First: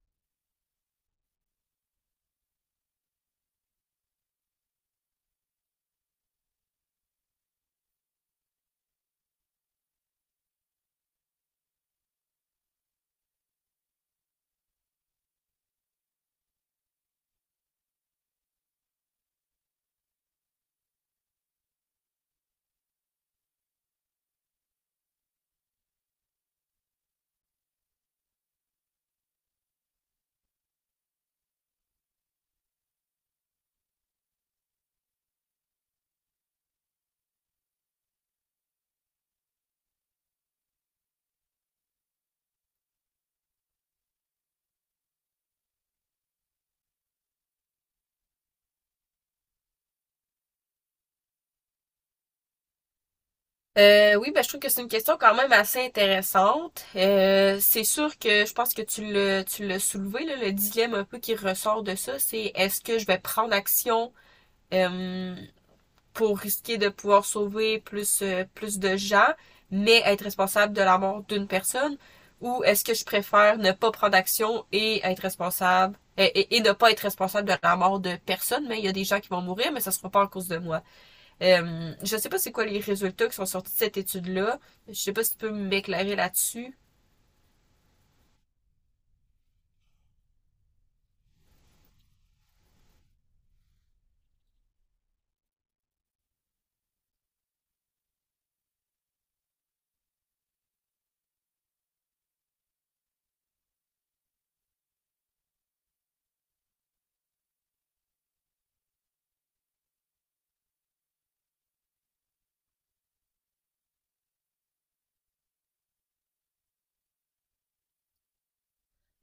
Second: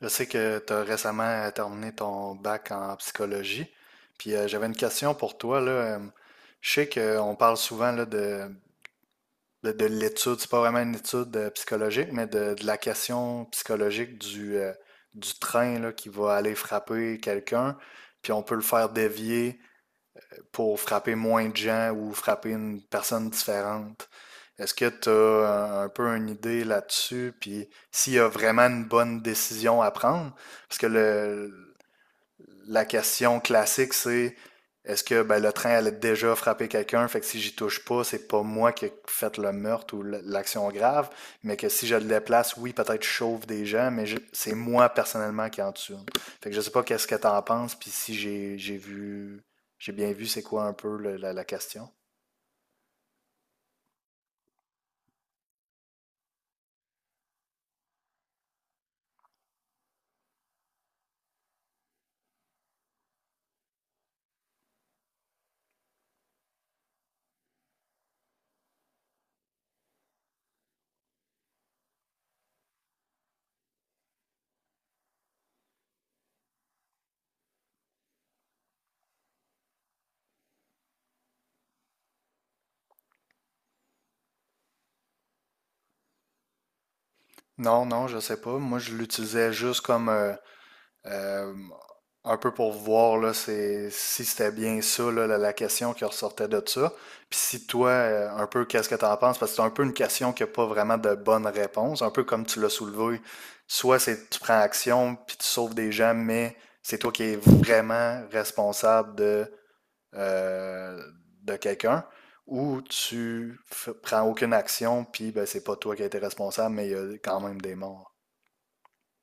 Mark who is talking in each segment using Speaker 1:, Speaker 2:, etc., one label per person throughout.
Speaker 1: Je sais que tu as récemment terminé ton bac en psychologie. Puis j'avais une question pour toi, là. Euh, Je sais qu'on parle souvent là, de, de l'étude, c'est pas vraiment une étude psychologique, mais de la question psychologique du train là, qui va aller frapper quelqu'un, puis on peut le faire dévier pour frapper moins de gens ou frapper une personne différente. Est-ce que tu as un peu une idée là-dessus? Puis s'il y a vraiment une bonne décision à prendre? Parce que la question classique, c'est est-ce que ben, le train allait déjà frapper quelqu'un? Fait que si j'y touche pas, c'est pas moi qui ai fait le meurtre ou l'action grave, mais que si je le déplace, oui, peut-être je chauffe des gens, mais c'est moi personnellement qui en tue un. Fait que je sais pas qu'est-ce que t'en penses, puis si j'ai bien vu c'est quoi un peu la question.
Speaker 2: Oui, ben, je trouve que c'est une question quand même assez intéressante. C'est sûr que je pense que tu l'as soulevé, là, le dilemme un peu qui ressort de ça, c'est est-ce que je vais prendre action euh, pour risquer de pouvoir sauver plus, plus de gens, mais être responsable de la mort d'une personne, ou est-ce que je préfère ne pas prendre action et être responsable et ne pas être responsable de la mort de personne, mais il y a des gens qui vont mourir, mais ça sera pas à cause de moi. Je ne sais pas c'est quoi les résultats qui sont sortis de cette étude-là. Je ne sais pas si tu peux m'éclairer là-dessus.
Speaker 1: Non, non, je sais pas. Moi, je l'utilisais juste comme euh, un peu pour voir là, si c'était bien ça, là, la question qui ressortait de ça. Puis si toi, un peu, qu'est-ce que tu en penses? Parce que c'est un peu une question qui n'a pas vraiment de bonne réponse, un peu comme tu l'as soulevé. Soit c'est tu prends action, puis tu sauves des gens, mais c'est toi qui es vraiment responsable euh, de quelqu'un. Ou tu prends aucune action, puis ben, c'est pas toi qui as été responsable, mais il y a quand même des morts.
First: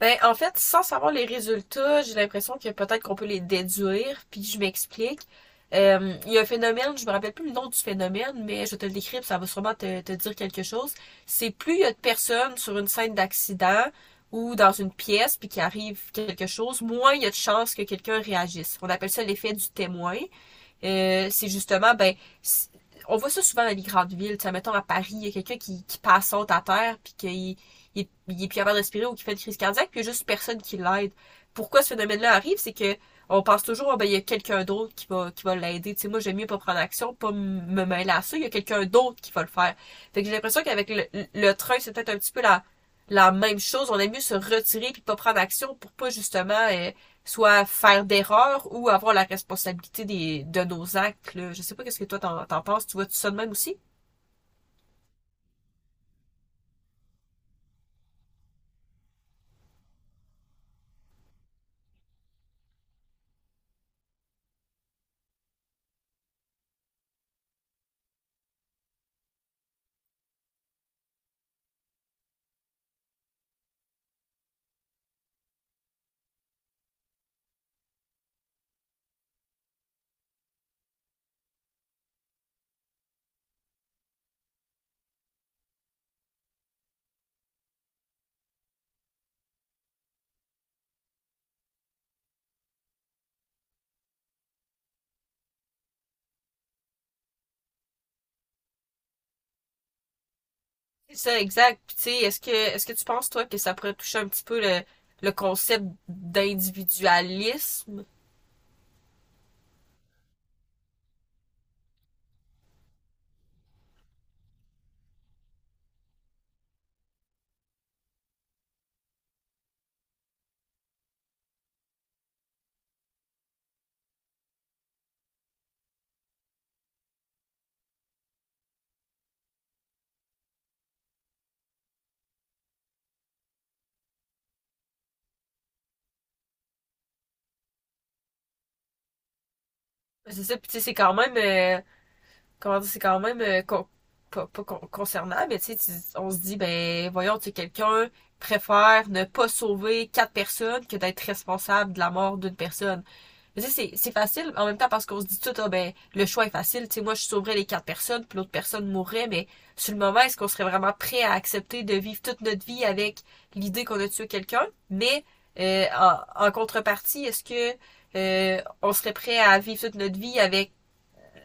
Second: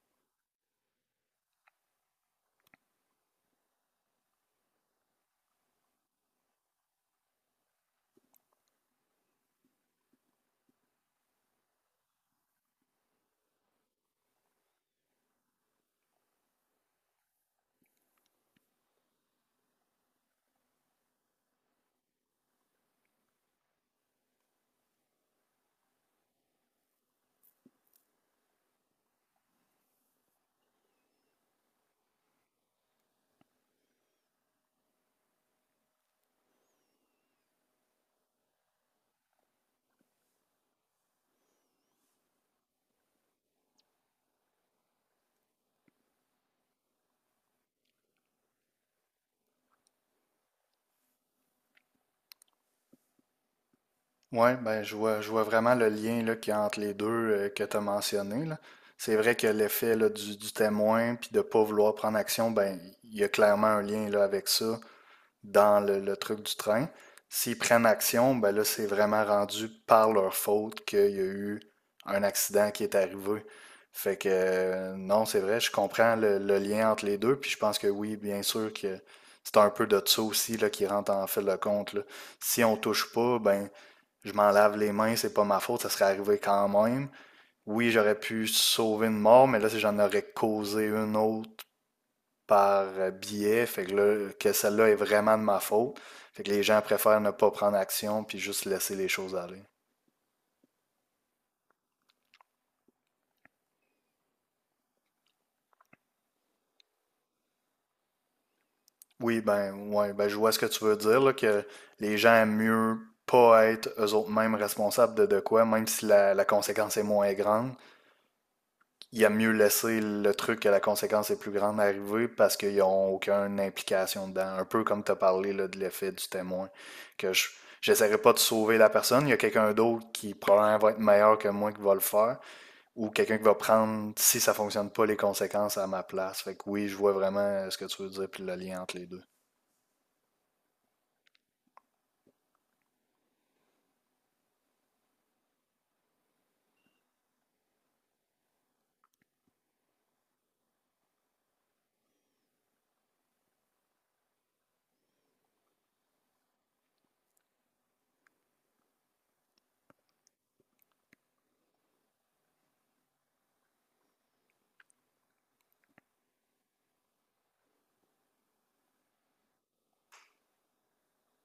Speaker 2: Ben, en fait, sans savoir les résultats, j'ai l'impression que peut-être qu'on peut les déduire, puis je m'explique. Il y a un phénomène, je me rappelle plus le nom du phénomène, mais je te le décris, ça va sûrement te dire quelque chose. C'est plus il y a de personnes sur une scène d'accident ou dans une pièce, puis qu'il arrive quelque chose, moins il y a de chances que quelqu'un réagisse. On appelle ça l'effet du témoin. C'est justement, ben, on voit ça souvent dans les grandes villes. Tu sais, mettons à Paris, il y a quelqu'un qui passe saute à terre, puis qu'il il est plus capable de respirer ou qui fait une crise cardiaque, puis il y a juste personne qui l'aide. Pourquoi ce phénomène-là arrive, c'est que on pense toujours, oh, ben, il y a quelqu'un d'autre qui va l'aider. Tu sais, moi, j'aime mieux pas prendre action, pas me mêler à ça. Il y a quelqu'un d'autre qui va le faire. Fait que j'ai l'impression qu'avec le train, c'est peut-être un petit peu la même chose. On aime mieux se retirer puis pas prendre action pour pas justement soit faire d'erreurs ou avoir la responsabilité de nos actes. Là, je sais pas qu'est-ce que toi t'en penses. Tu vois tu ça de même aussi?
Speaker 1: Ouais, ben je vois, vraiment le lien là, qu'il y a entre les deux que tu as mentionné, là. C'est vrai que l'effet là, du témoin puis de ne pas vouloir prendre action, ben il y a clairement un lien là, avec ça, dans le truc du train. S'ils prennent action, ben là, c'est vraiment rendu par leur faute qu'il y a eu un accident qui est arrivé. Fait que non, c'est vrai, je comprends le lien entre les deux, puis je pense que oui, bien sûr que c'est un peu de ça aussi là, qui rentre en fil de compte, là. Si on touche pas, ben je m'en lave les mains, c'est pas ma faute, ça serait arrivé quand même. Oui, j'aurais pu sauver une mort, mais là, si j'en aurais causé une autre par biais, fait que là, que celle-là est vraiment de ma faute. Fait que les gens préfèrent ne pas prendre action puis juste laisser les choses aller.
Speaker 2: C'est ça, exact. Puis, tu sais, est-ce que tu penses toi que ça pourrait toucher un petit peu le concept d'individualisme?
Speaker 1: Oui, ben, ouais, ben, je vois ce que tu veux dire, là, que les gens aiment mieux pas être eux autres mêmes responsables de quoi, même si la conséquence est moins grande. Il y a mieux laisser le truc que la conséquence est plus grande arriver parce qu'ils n'ont aucune implication dedans. Un peu comme tu as parlé là, de l'effet du témoin. Que je j'essaierai pas de sauver la personne. Il y a quelqu'un d'autre qui probablement va être meilleur que moi qui va le faire, ou quelqu'un qui va prendre, si ça fonctionne pas, les conséquences à ma place. Fait que oui, je vois vraiment ce que tu veux dire, puis le lien entre les deux.
Speaker 2: C'est ça. Puis tu sais, c'est quand même comment dire, c'est quand même pas concernant, mais tu sais, on se dit, ben voyons, tu sais, quelqu'un préfère ne pas sauver quatre personnes que d'être responsable de la mort d'une personne. Mais tu sais, c'est facile en même temps parce qu'on se dit tout, ah ben le choix est facile, tu sais, moi je sauverais les quatre personnes, puis l'autre personne mourrait, mais sur le moment, est-ce qu'on serait vraiment prêt à accepter de vivre toute notre vie avec l'idée qu'on a tué quelqu'un? Mais en contrepartie, est-ce que on serait prêt à vivre toute notre vie avec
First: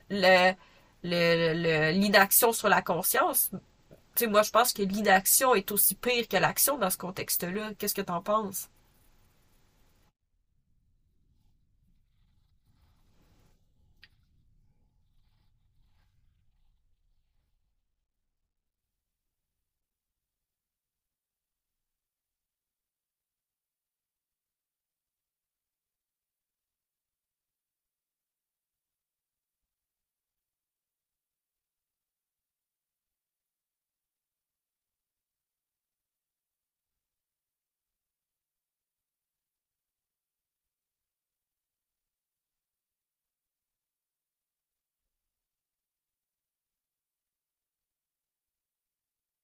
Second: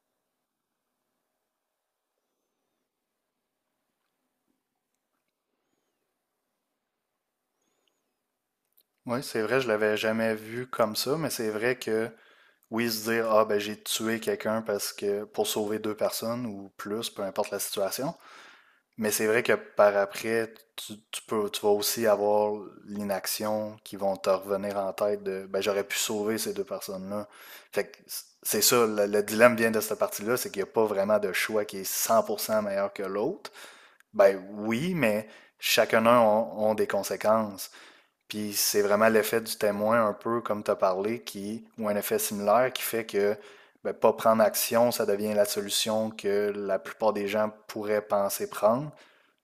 Speaker 2: le, le- l'inaction sur la conscience. Tu sais, moi, je pense que l'inaction est aussi pire que l'action dans ce contexte-là. Qu'est-ce que t'en penses?
Speaker 1: Oui, c'est vrai, je l'avais jamais vu comme ça, mais c'est vrai que oui, se dire: «Ah ben j'ai tué quelqu'un», parce que pour sauver deux personnes ou plus, peu importe la situation. Mais c'est vrai que par après, tu vas aussi avoir l'inaction qui vont te revenir en tête de ben j'aurais pu sauver ces deux personnes-là. Fait que c'est ça, le dilemme vient de cette partie-là, c'est qu'il n'y a pas vraiment de choix qui est 100% meilleur que l'autre. Ben oui, mais chacun d'eux ont des conséquences. Puis c'est vraiment l'effet du témoin, un peu comme tu as parlé, ou un effet similaire qui fait que ben, pas prendre action, ça devient la solution que la plupart des gens pourraient penser prendre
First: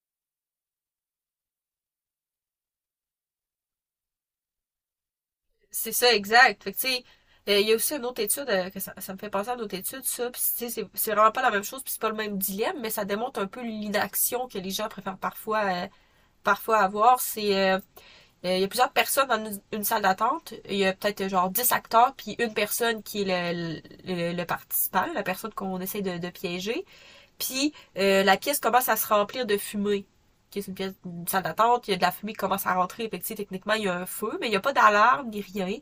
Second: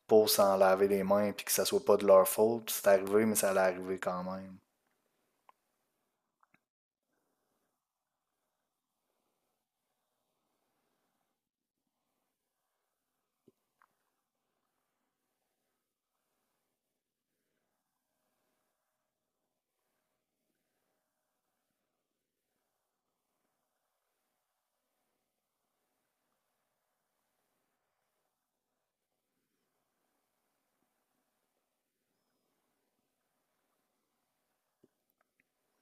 Speaker 1: pour s'en laver les mains puis que ça soit pas de leur faute. C'est arrivé, mais ça allait arriver quand même.
Speaker 2: C'est ça, exact. Fait que, tu sais, il y a aussi une autre étude, que ça me fait penser à une autre étude ça. Puis, tu sais, c'est vraiment pas la même chose, puis c'est pas le même dilemme, mais ça démontre un peu l'inaction que les gens préfèrent parfois, parfois avoir. C'est, il y a plusieurs personnes dans une salle d'attente. Il y a peut-être genre 10 acteurs, puis une personne qui est le participant, la personne qu'on essaie de piéger. Puis la pièce commence à se remplir de fumée. Okay, c'est une pièce, une salle d'attente, il y a de la fumée qui commence à rentrer. Fait que, tu sais, techniquement, il y a un feu, mais il n'y a pas d'alarme ni rien.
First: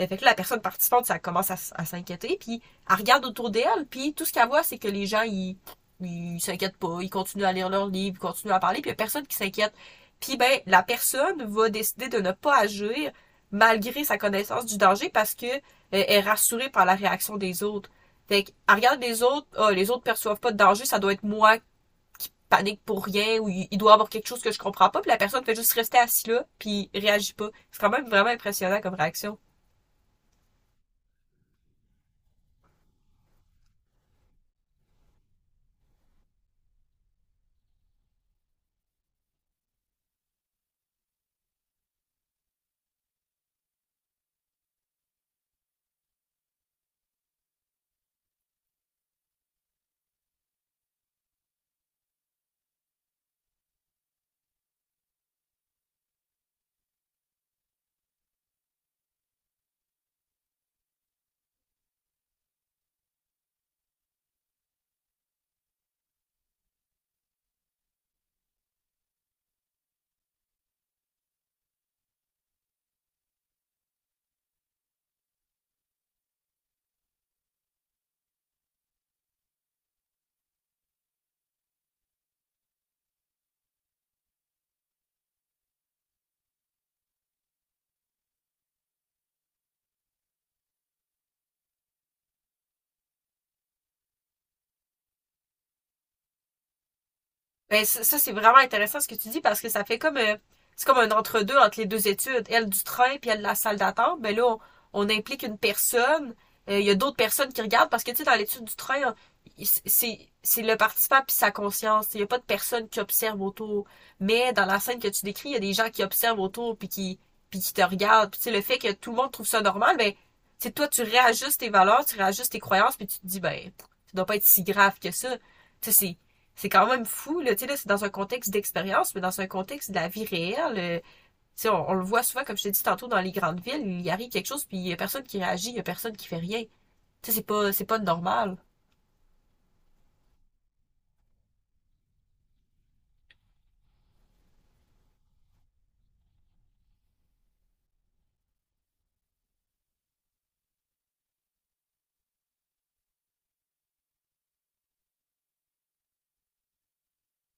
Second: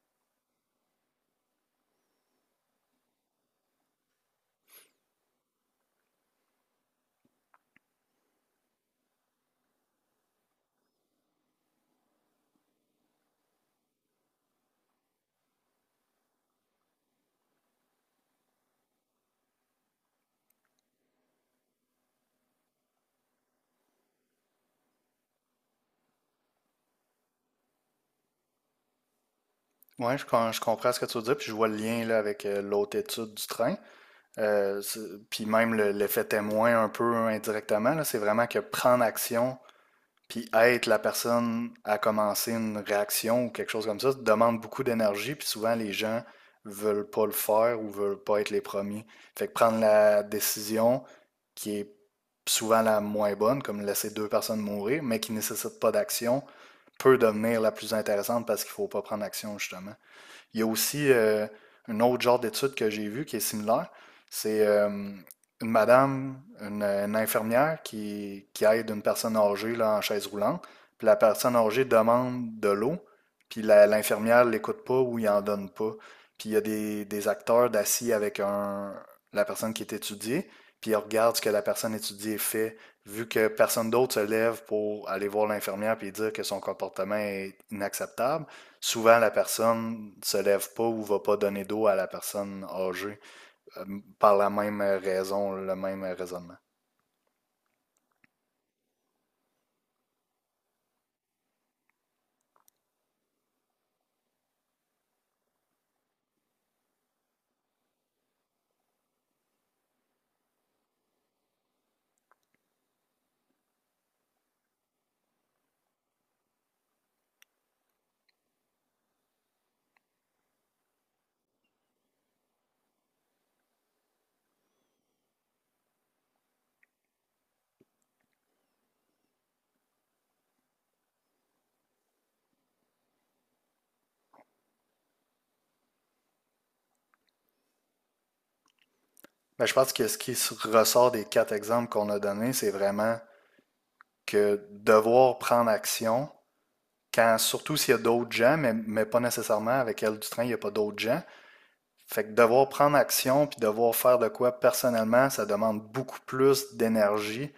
Speaker 2: Fait que là, la personne participante, ça commence à s'inquiéter. Puis elle regarde autour d'elle, puis tout ce qu'elle voit, c'est que les gens, ils s'inquiètent pas, ils continuent à lire leurs livres, ils continuent à parler, puis il y a personne qui s'inquiète. Puis ben, la personne va décider de ne pas agir malgré sa connaissance du danger parce que elle est rassurée par la réaction des autres. Fait que, elle regarde les autres, ah, les autres perçoivent pas de danger, ça doit être moi qui panique pour rien ou il doit y avoir quelque chose que je comprends pas, puis la personne fait juste rester assise là, puis réagit pas. C'est quand même vraiment impressionnant comme réaction.
Speaker 1: Ouais, je comprends ce que tu veux dire, puis je vois le lien là, avec l'autre étude du train. Euh, puis même l'effet témoin un peu indirectement, là, c'est vraiment que prendre action, puis être la personne à commencer une réaction ou quelque chose comme ça demande beaucoup d'énergie, puis souvent les gens veulent pas le faire ou veulent pas être les premiers. Fait que prendre la décision qui est souvent la moins bonne, comme laisser deux personnes mourir, mais qui ne nécessite pas d'action, peut devenir la plus intéressante parce qu'il faut pas prendre action, justement. Il y a aussi un autre genre d'étude que j'ai vu qui est similaire. C'est une infirmière qui aide une personne âgée là, en chaise roulante. Puis la personne âgée demande de l'eau, puis l'infirmière l'écoute pas ou il en donne pas. Puis il y a des acteurs d'assis avec la personne qui est étudiée, puis ils regardent ce que la personne étudiée fait, vu que personne d'autre se lève pour aller voir l'infirmière puis dire que son comportement est inacceptable. Souvent, la personne ne se lève pas ou ne va pas donner d'eau à la personne âgée euh, par la même raison, le même raisonnement.
Speaker 2: Ben, ça, c'est vraiment intéressant ce que tu dis parce que ça fait comme c'est comme un entre-deux entre les deux études. Elle du train puis elle de la salle d'attente. Ben là, on implique une personne. Il y a d'autres personnes qui regardent parce que tu sais, dans l'étude du train, hein, c'est le participant puis sa conscience. Il n'y a pas de personne qui observe autour. Mais dans la scène que tu décris, il y a des gens qui observent autour puis qui te regardent. Puis tu sais, le fait que tout le monde trouve ça normal, ben tu sais, toi tu réajustes tes valeurs, tu réajustes tes croyances puis tu te dis ben ça doit pas être si grave que ça. Tu sais, c'est quand même fou. Là, tu sais, là, c'est dans un contexte d'expérience, mais dans un contexte de la vie réelle. Tu sais, on le voit souvent, comme je t'ai dit tantôt, dans les grandes villes, il arrive quelque chose, puis il y a personne qui réagit, il y a personne qui fait rien. Tu sais, c'est pas normal.
Speaker 1: Mais je pense que ce qui ressort des quatre exemples qu'on a donnés, c'est vraiment que devoir prendre action, quand, surtout s'il y a d'autres gens, mais pas nécessairement avec elle du train, il n'y a pas d'autres gens. Fait que devoir prendre action puis devoir faire de quoi personnellement, ça demande beaucoup plus d'énergie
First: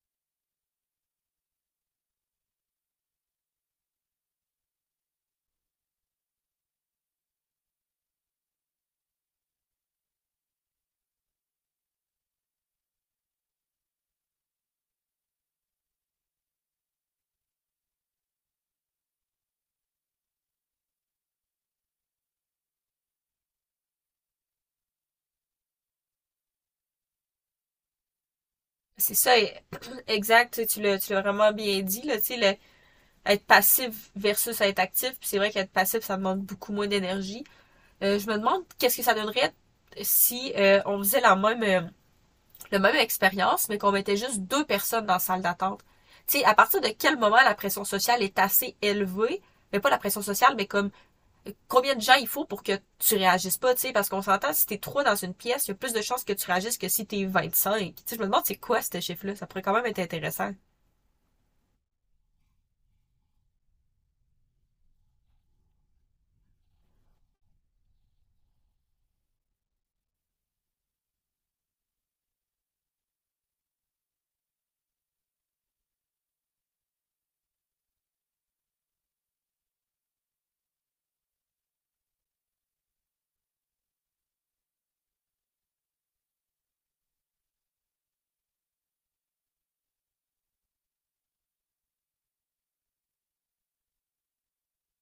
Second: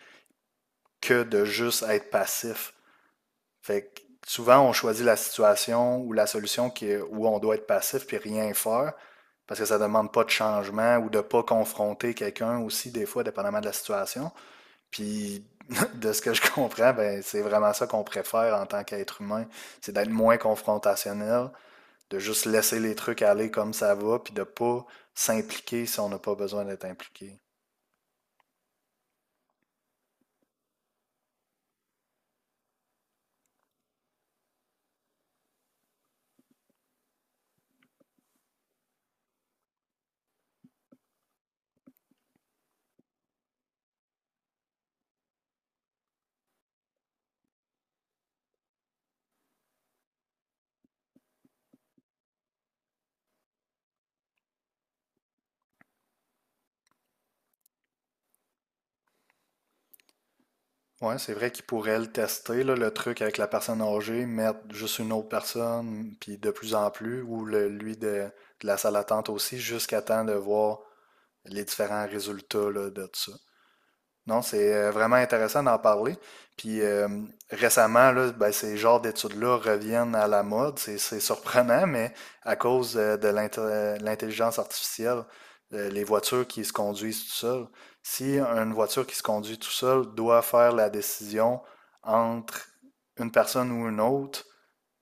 Speaker 1: que de juste être passif. Fait que souvent, on choisit la situation ou la solution où on doit être passif puis rien faire parce que ça demande pas de changement ou de pas confronter quelqu'un aussi, des fois, dépendamment de la situation. Puis, de ce que je comprends, ben, c'est vraiment ça qu'on préfère en tant qu'être humain, c'est d'être moins confrontationnel, de juste laisser les trucs aller comme ça va, puis de pas s'impliquer si on n'a pas besoin d'être impliqué.
Speaker 2: C'est ça, exact. Tu l'as vraiment bien dit, là, tu sais, être passif versus être actif. Puis c'est vrai qu'être passif, ça demande beaucoup moins d'énergie. Je me demande qu'est-ce que ça donnerait si on faisait le même expérience, mais qu'on mettait juste deux personnes dans la salle d'attente. Tu sais, à partir de quel moment la pression sociale est assez élevée, mais pas la pression sociale, mais comme combien de gens il faut pour que tu réagisses pas, tu sais, parce qu'on s'entend, si t'es trois dans une pièce, il y a plus de chances que tu réagisses que si t'es 25. Tu sais, je me demande c'est quoi ce chiffre-là, ça pourrait quand même être intéressant.
Speaker 1: Ouais, c'est vrai qu'ils pourraient le tester, là, le truc avec la personne âgée, mettre juste une autre personne, puis de plus en plus, ou lui de la salle d'attente aussi, jusqu'à temps de voir les différents résultats là, de ça. Non, c'est vraiment intéressant d'en parler. Puis récemment, là, ben, ces genres d'études-là reviennent à la mode. C'est surprenant, mais à cause de l'intelligence artificielle, les voitures qui se conduisent tout seules, si une voiture qui se conduit tout seule doit faire la décision entre une personne ou une autre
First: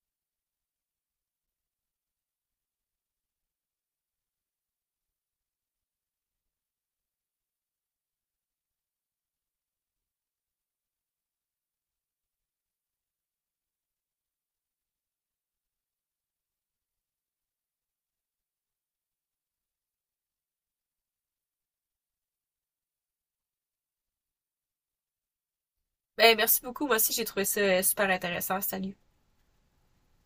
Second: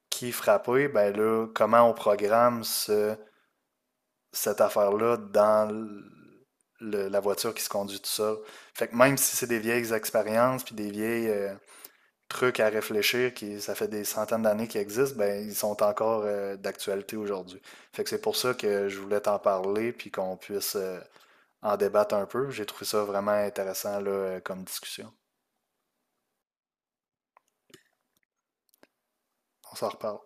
Speaker 1: qui frapper, ben là, comment on programme cette affaire-là dans la voiture qui se conduit tout seul. Fait que même si c'est des vieilles expériences puis des vieilles trucs à réfléchir qui ça fait des centaines d'années qu'ils existent, ben ils sont encore d'actualité aujourd'hui. Fait que c'est pour ça que je voulais t'en parler puis qu'on puisse en débattre un peu. J'ai trouvé ça vraiment intéressant là, comme discussion.
Speaker 2: Ben, merci beaucoup, moi aussi j'ai trouvé ça super intéressant, salut.
Speaker 1: On s'en reparle.